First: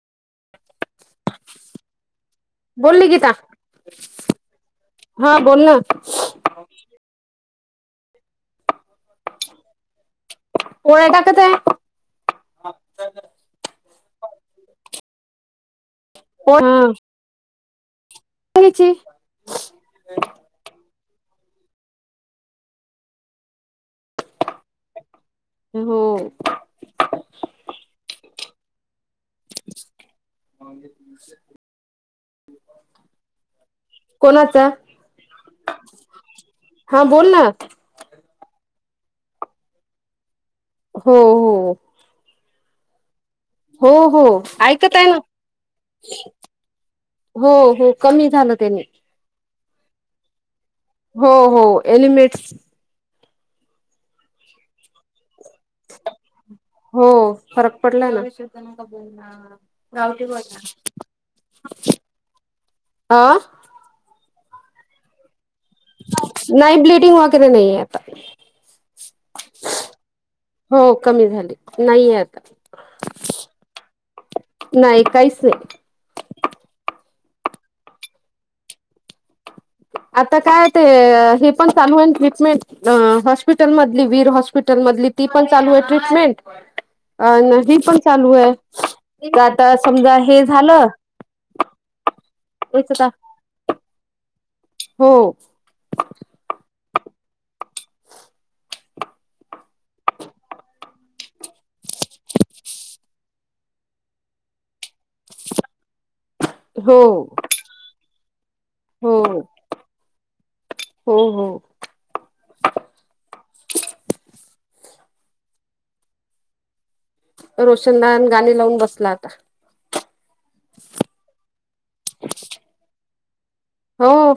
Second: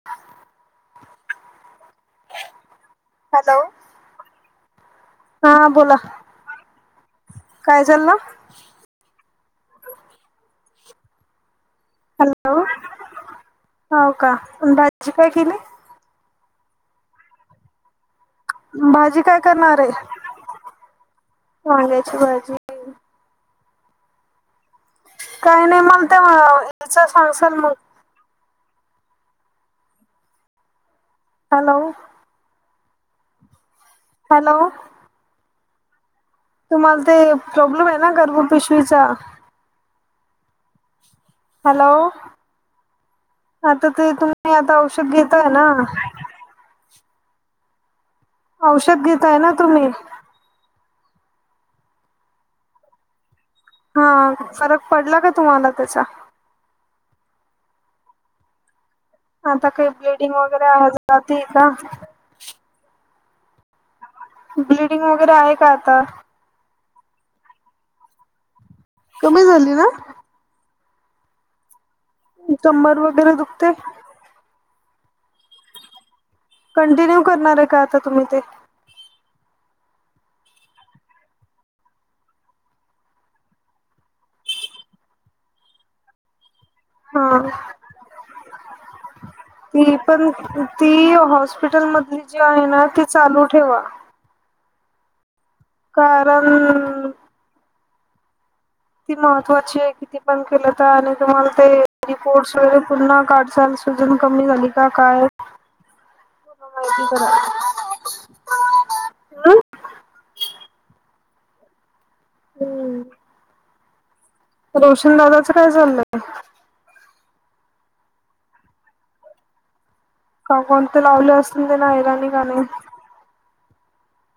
[inaudible] बोल नीकीता हॅलो हा बोल ना. काय झाल? पोळ्या टाकत ए. हॅलो. हाव का अन् भाजी काय केली? [unintelligible] घ्यायची भाजी काय करणाराय? वांग्याची भाजी. काय नाय हो मनतं ते याच सांगसाल मग. [unintelligible] हॅलो. कोणाचा? हॅलो तुम्हाला हा बोल ते ना प्रॉब्लेम आय ना गर्भ पिशवीचा? हो हो. हॅलो. आता हो ते हो तुम्ही आता ऐकत आय औषध ना घेताय हो हो कमी झालं त्यानी औषध घेताय ना तुम्ही? हो हो एलिमेंट्स हा फरक पडला का तुम्हाला त्याचा? हो फरक पडलाय ना. [inaudible] बोल ना. आता काय ब्लडिंग वगैरे आज जातिया का? आ? ब्लडिंग वगैरे आहे का आता? नाय ब्लीडिंग वैगेरे नाई आता. कमी झाली ना? हो कमी झाली नाईये आ कंबर वगैरे दुखते? नाही काहीच नाय. कंटिन्यू करणार आय का आता तुम्ही ते? आता काय ते हे पण चालू आय ना ट्रीटमेंट. अ हॉस्पिटल मधली वीर हॉस्पिटल मधली ती पण चालू आय ट्रीटमेंट. हा अन् ही पण चालू आय. ती पण ती हॉस्पिटल मधली जी आहे ना त्याच ती आता चालू ठेवा. हो. कारण ती महत्त्वाची आय किती पण केलं तर आणि तुम्हाला ते रिपोर्टस वगैरे पुन्हा काढसाल सुजन कमी झाली का काय हो. माहिती करा हो हो हो. हम्म. रोशन दादाचं काय चाललंय? रोशनदान गाणी लावून बसला आता. का कोणत लावलं असल तेन ऐराणी गाणं हो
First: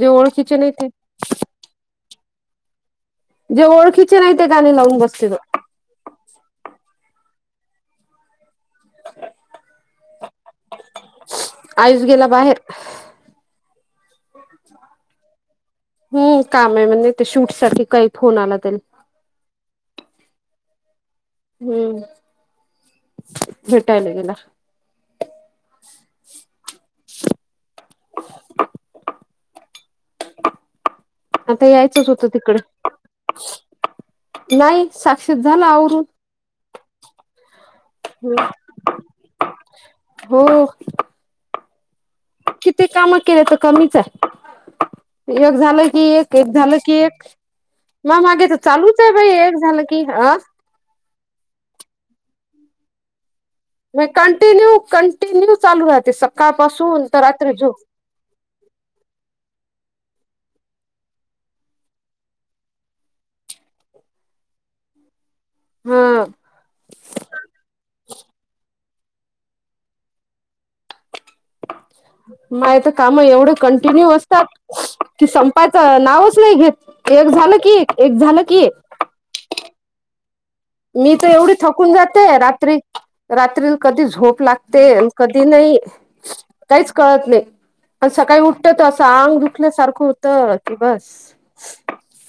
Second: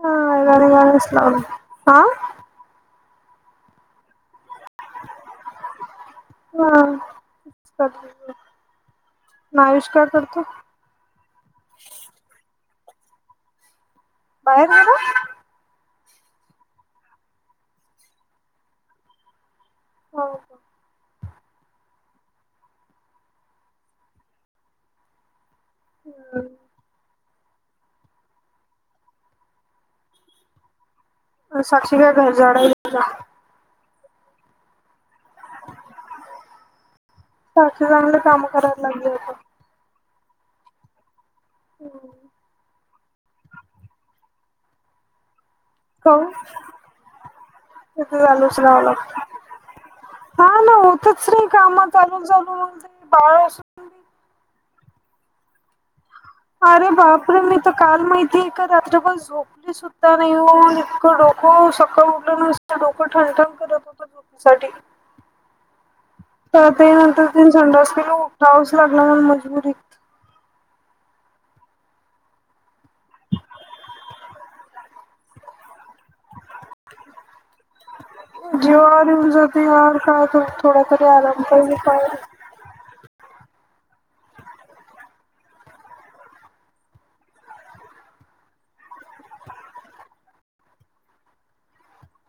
जे हं ओळखीचे या नाही ते वेळेलास लावलं आ जे ओळखीचे नाही ते गाणी लावून बसतील. हा विचारतो अन आयुष काय करतो? आयुष गेला बाहेर बाहेर गेला हम्म काम आहे म्हणे ते शूट साठी काय फोन आला त्याले हो का हम्म भेटायल गेला. हम्म आता साक्षी यायचच काय होत घर तिकड झाडायला गेला. नाही साक्षीच झाला आवरून साक्षी चांगल काम करायला लागली आता हो हम्म किती कामं केले तर कमीच आहे एक झालं ए कि काऊन? एक एक झालं की एक मग तिथे मागे तर राहावं चालूच आहे बाई एक झालं की एक अं त्याच काय कामं चालू झालं म्हणून त्या बाळ असं मी कंटिन्यू कंटिन्यू चालू राहते सक अरे बापरे मी तर काल माहितीय आहे का रात्रभर झोपली सूद आता नाही ओ इतकं डोकं सकाळ उठल नसतं डोकं ठणठण करत होत. हा [unintelligible] तर ते नंतर ते संडास केल उठावच लागल मजबुरी मला तर काम एवढ कंटिन्यू असतात. कि संपायचं नावच नाही घेत एक झालं की एक एक झालं की एक [unintelligible] [unintelligible] मी तर आराम एवढी पाहिजे थकून काय जाते रात्री रात्री न कधी झोप लागते अन कधी नाही काहीच कळत नाही. आणि सकाळी उठत त असं आंग दुखल्यासारखं होत कि बस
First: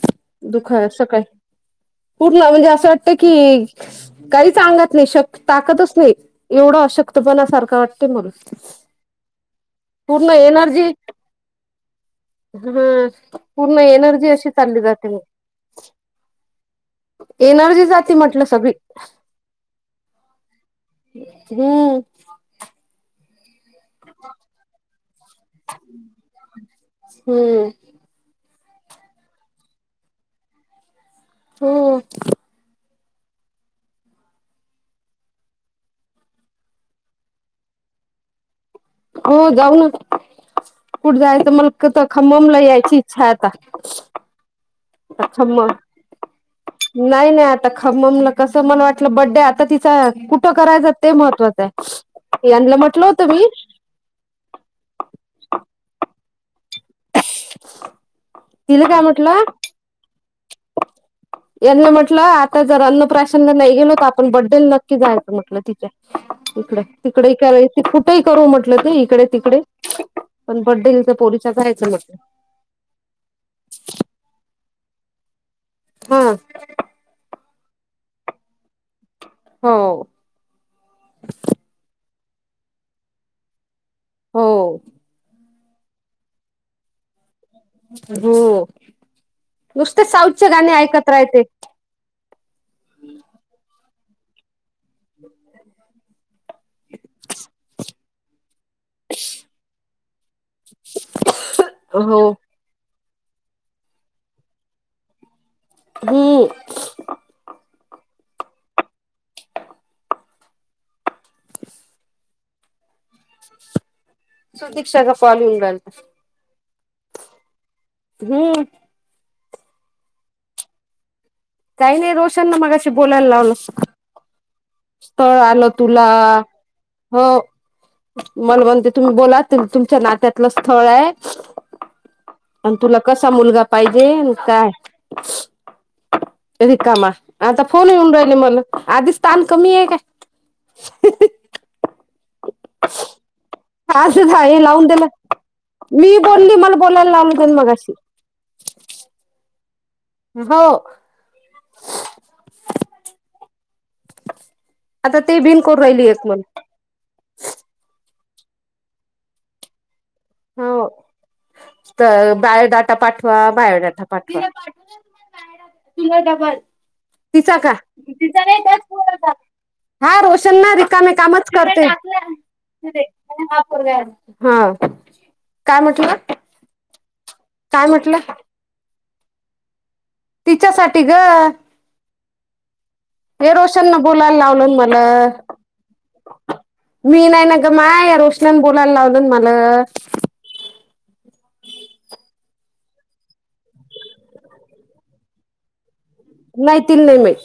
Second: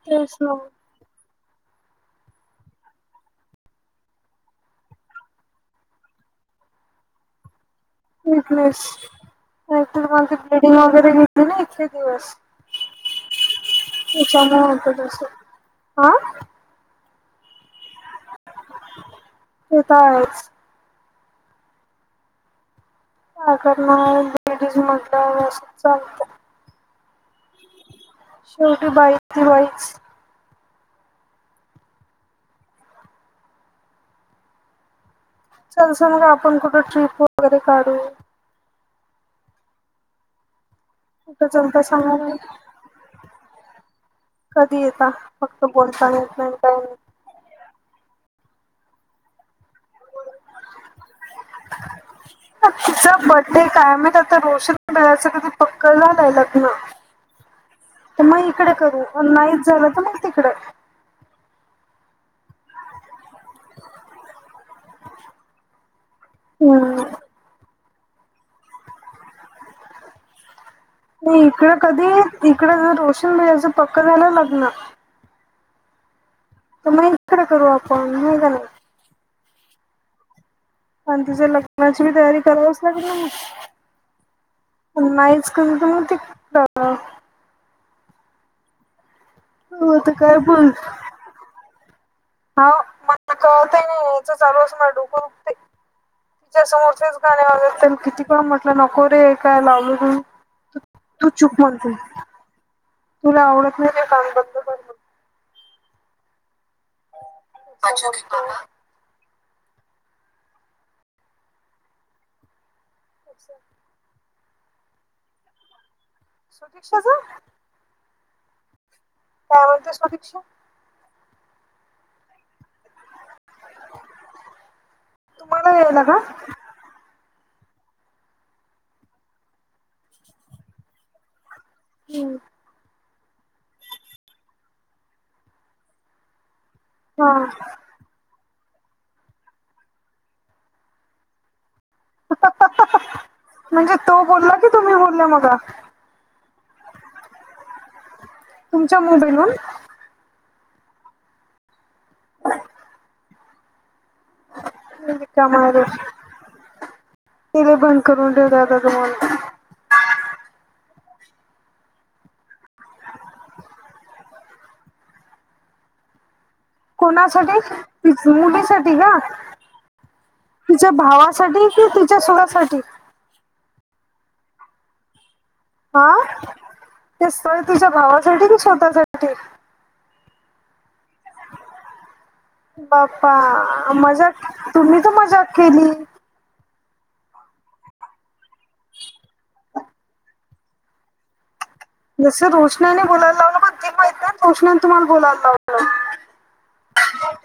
तेच ना. दुख आहे सकाळी पूर्ण म्हणजे असं वाटत की काहीच आगात नाही शक ताकतच नाही एवढं अशक्तपणा सारखं वाट वीकनेस कायतर पूर्ण मागे ब्लिडींग वगैरे घेतली नाही इतके दिवस हं पूर्ण एनर्जी अशी चालली जाते मग आ एनर्जी जाती म्हटलं सगळी ते तर आहेच. [unintelligible] काय करणार लेडीज म्हटल्यावर असं चालतं. हम्म शेवटी बाईस ती बाईच हम्म चालस मग आपण कुठं ट्रिप वगैरे काढू हो जाऊन. कुठे कुठं जायच मला चलता क त सांगा ना खांबमला यायची इच्छाय आता. कधी येता फक्त खम्मम बोलता. येत नाही काही नाही. नाही नाही आता खममला कसं मला वाटलं बड्डे आता तिचा. कुठं करायचं ते महत्त्वाच. यांनला म्हटलं तिचा होत मी. बड्डे काय माहित आता, रोशन भैयाचं कधी पक्क झालंय लग्न. त म इकडे तिला काय करू. म्हटलं नाहीच झालं तर मग तिकडे. यांना म्हटलं आता जर अन्नप्राशनला नाही गेलो त. आपण बड्डेला नक्की जायचं म्हटलं तिच्या. इकड. हम्म तिकडे कारायच ते कुठेही करू म्हटलं ते. इकडे तिकडे. पण बडडेला नाही इकड कधी, इकड न रोशन भैयाचं पक्क झाल लग्न. ह. त म इकडे करू आपण. नाही झाल हो. अन तीच्या लग्नाची बी तयारी करावीच लागेल ना म. हो अन नाहीच नाही तमग ती हो हो नुसते तर काय साऊथचे गाणे ऐकत राहते. हाव मला कळतय नाही. ईचं चालू अस. माझ डोक दुखतंय. तिच्या समोरचेच गाणे वाजवायचेन, कितीक म्हटलं नको रे. काय लावल तू? तू चूप म्हणते. हो तुला आवडत नाहीय कान बंदकर. हम्म. अचज क [unintelligible] सुदिकक्षाचा कॉल येऊन राहिला. सुदिक्षा चा? हम्म. काय म्हणतेस सुदिक्षा? काही नाही. रोशनन मगाशी बोलायला लावलं. स्थळ आलं तुम्हाला यायला तुला. का हो. मला म्हणते. तुम्ही बोला. तुमच्या नात्यातलंच स्थळय. अन तुला कसा मुलगा पाहिजे? काय? रिकामा. हा आता फोन येऊन राहिले मला. आधीच तान कमीय काय? [unintelligible] तो आसच बोलला आहे की लावून तुम्ही दिल. बोलल्या मगा मी बोलली मला बोलायला लावल त्यानी मगाशी. तुमच्या मुबईवून? हो. आता ते का बिन मार करू राहिली एक मला त [unintelligible] बंद करून ठऊ द तुमला हो. तर बायोडाटा पाठवा. बायोडाटा पाठवा. तिचा का? कोणासाठी तिचा नाही त्या मुलीसाठी का पोराचा. हा रोशन ना तिच्या रिकामे कामच भावासाठी कि करतोय. तिच्या सुनासाठी [inaudible] ह. हा. ते स्थळ काय तीच्या म्हटलं भावासाठी की, स्वतःसाठी? तिच्यासाठी ग. हे रोशन बाप्पा न बोलायला मजाक लावलं तुम्ही मला. तर मजाक केली मी नाही न गं माय, या रोशन्यान बोलायला लावलंन मला. जस रोषणाने बोलायला लावलं, पण ती म्हणते ना रोशणाने तुम्हाला बोलायला लावलं. हो [unintelligible] नाही, तीला नाही माहीत.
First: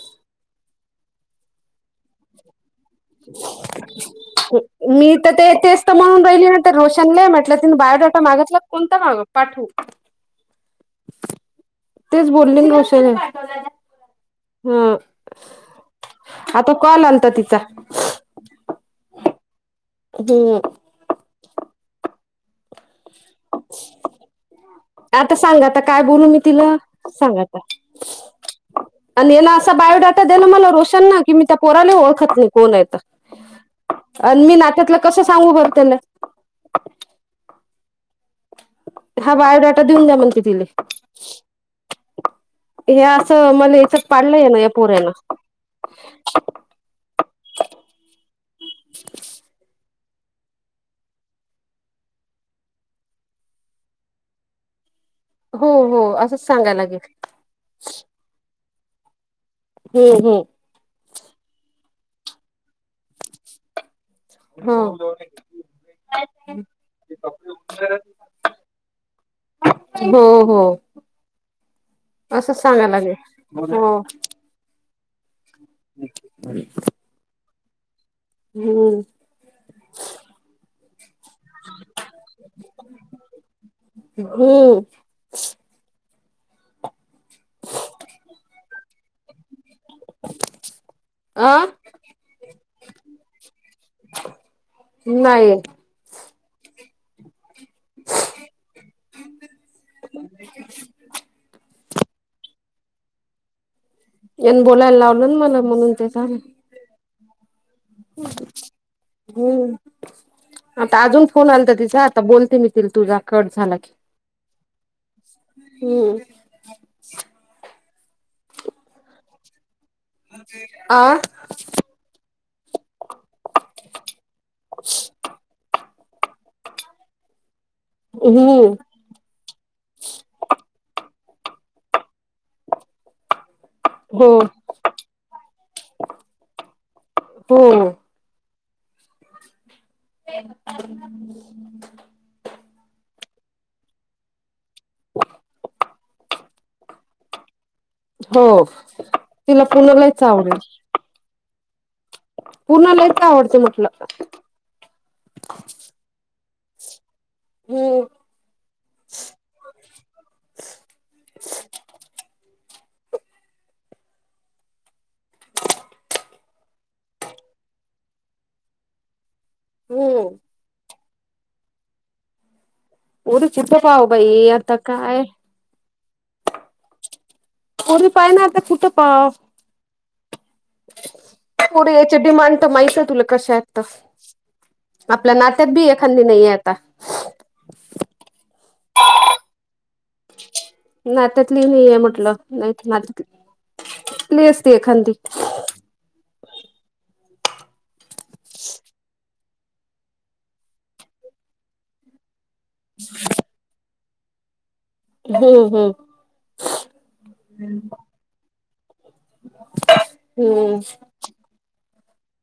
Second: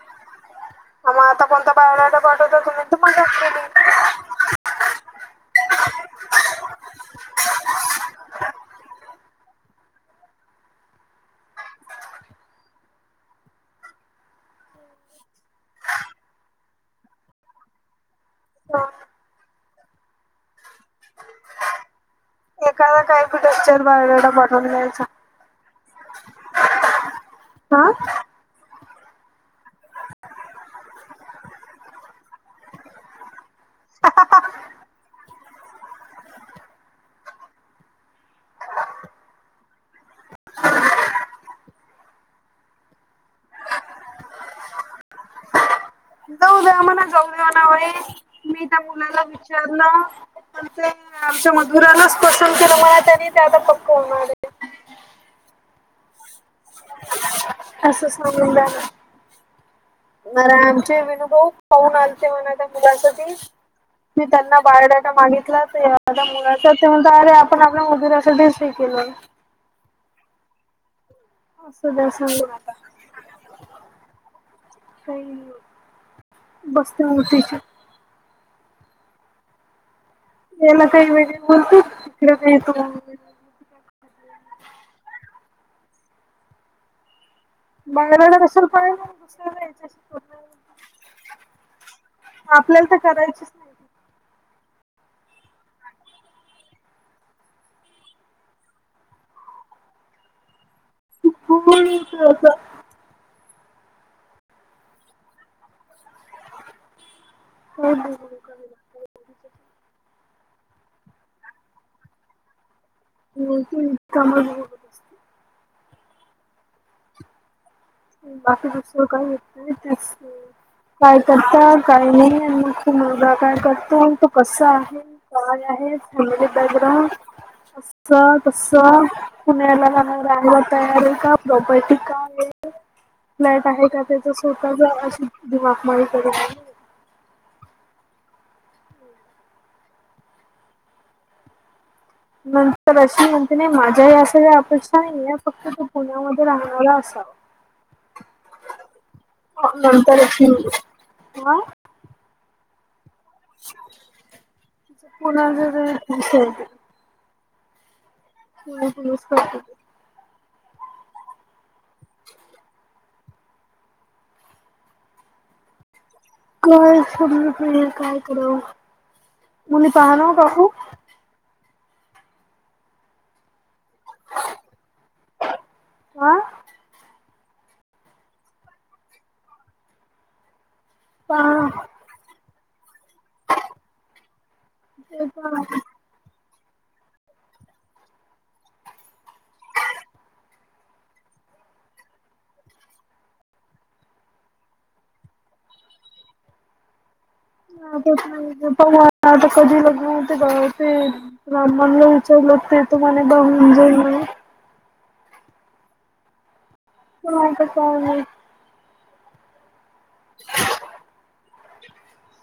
म आता कोणता बायोडाटा पाठवतोय. [inaudible] मी त- ते तेचत म्हणून राहिली ना ते रोशनले, म्हटलं तिन बायोडाटा मागितला कोणता माग पाठू. ह [inaudible] तेच बोलेना, रोशाने हा. आता कॉल आलता तिचा. [inaudible] हो [unintelligible] एकावर काय टेक्चर बायोडाटा पाठवून देयचा. आता सांगा आता काय बोलू मी तिला सांगा आता [inaudible] आणि याला असा बायोडाटा दिला मला रोशन ना, की मी त्या पोराने ओळखत नाही कोण आहे तर? [inaudible] आणि मी नात्यातलं कसं सांगू बर त्यांना. हा बायोडाटा देऊन द्या, म्हणते तिले. हे असं मला याचत पाडलंय ना. या पोऱ्यान. म जाऊ देवा नावे. मी त्या मुलाला विचारलं. आमच्या मधुराला पसंद केलं, मला तरी ते आता पक्क होणार आहे. हो हो असंच सांगायला लागेल. अस सांगून द्या हम्म ना, आमचे विनू भाऊ पाहून आलते म्हणा त्या मुलासाठी मी त्यांना हम्म बायोडाटा मागितला नाही त्या मुलाचा, ते म्हणत अरे आपण आपल्या मुलीसाठीच केलं. हो हो, असू द्या सांगून असं आता सांगायला लागेल हो. काही बसते मोतीच्या [unintelligible] हम्म. त्याला काही वेगळं [unintelligible] हो. बायोडाटा कशाला पाहिजे? दुसरा द्यायचा ना. अ आपल्याला तर करायच. नाही. असं [unintelligible] यान बोलायला लावल ना मला, म्हणून ते झालं. [inaudible] नाही. हम्म, आता अजून फोन आलता तिचा, आता बोलते मी तुझा कट झाला की, ती कामच बोलत असते हम् बाकी दुसरं काही हो [unintelligible] त्या आ? काय करता काही नाही आणि मग तो मुलगा काय करतो? तो कसा आहे. काय आहे फॅमिली बॅकग्राऊंड? तस हम्म. पुण्याला राहायला तयार आहे का? प्रॉपर्टी काय आहे. फ्लॅट आहे का हो. त्याचा स्वतःचा? अशी दती मागणी करत आहे. हम्म. [inaudible] नंतर अशी म्हणते नाही माझ्या या अशा या अपेक्षा आहे या फक्त तु पुण्यामध्ये राहणारा असावा. हो तिला पुण लयच आवडेल. आ? पुण लयच आवडत. च म्हटलं पुण्याचा [inaudible] पुण - पुणच करत. काय समजत नाहीय काय कराव? कुणी पाह ना हम्म. ओ काकू ओर चिप पाव बाई आता काय? हा पोरी पाहीन आता कुठ पाव? पहा पोरी याच्या डिमांड तर माहित आहे तुला कशाय तर? ते आपल्या नात्यात बी एखांदी नाहीये आता. नात्यातली नाही आहे म्हटलं नाहीतर नात्यातली आणली असती एखांदी. हा तेच ना पण आता कधी लग्न होतंय त्यावेळी ते ब्राह्मणला चलत ते तुम्हाला बघून जाईल म्हणे. हम्म हम्म. हं आता काय नाही. हम्म.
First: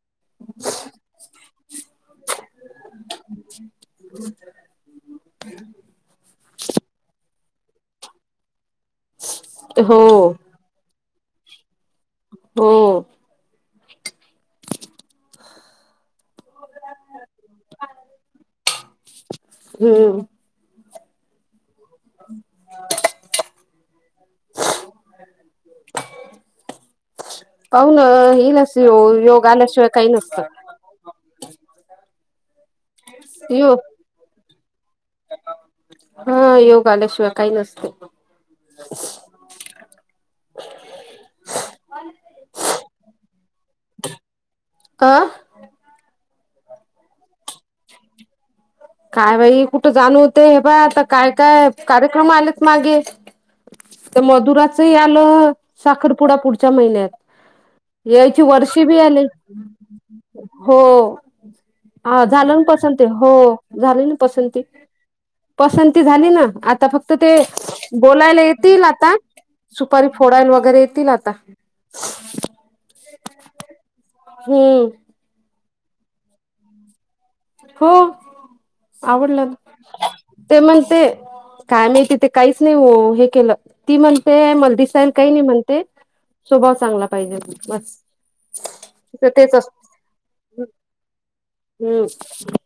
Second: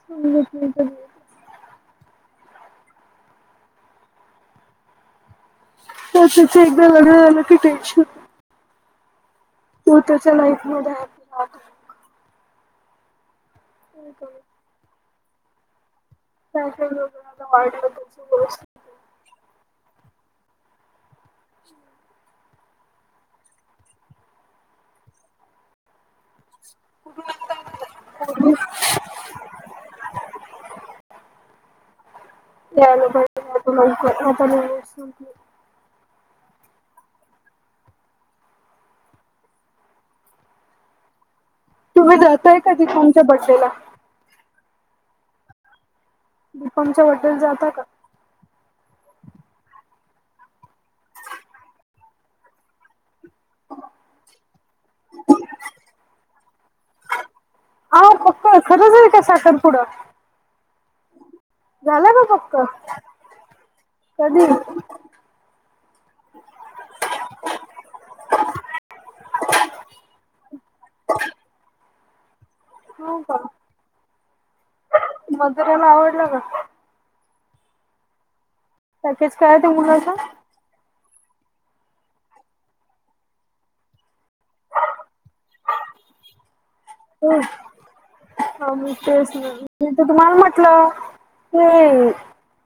सांगितली तर [unintelligible] त्या तिथं एकदा लग्न झालं की टेन्शन तो हो त्याच्या लाईफ मध्ये आ हो. [inaudible] [unintelligible] हम्म. [inaudible] पाहु ना इल अस यो - योग आल्याशिवाय काही नसतं. यायला पाहिजे आता योग लवकर आता [unintelligible] हा योग आल्याशिवाय काही नसत. तुम्ही जाताय कधी तुमच्या बड्डे ला? आ? तुमच्या बड्डेला जाताय का? काय बाई कुठं जाण होतंय? हे पहा. आता काय - काय कार्यक्रम आलेत मागे. ते मधुराच हे आलं साखरपुडा पुढच्या महिन्यात. हा याची पक्क वर्षी खरंच बी आहे का आली. साखरपुडा हो झाला हा का झालं पक्क ना पसंत ते? हो झाली ना कधी? पसंती? पसंती झाली ना. आता फक्त ते बोलायला येतील आता. सुपारी फोडायला वगैरे येतील आता. हाव का? हम्म. मधुरेला आवडलं का? हो. पॅकेज आवडलं काय आहे त्या ना. मुलाचं? ते म्हणते काय माहिती ते काहीच नाही हे केलं ती म्हणते मला दिसायला काही नाही म्हणते. स्वभाव चांगला. हो पाहिजे बस हा मग तिचं तेच ना मी असत तर तुम्हाला म्हटलं. होये [unintelligible] [inaudible]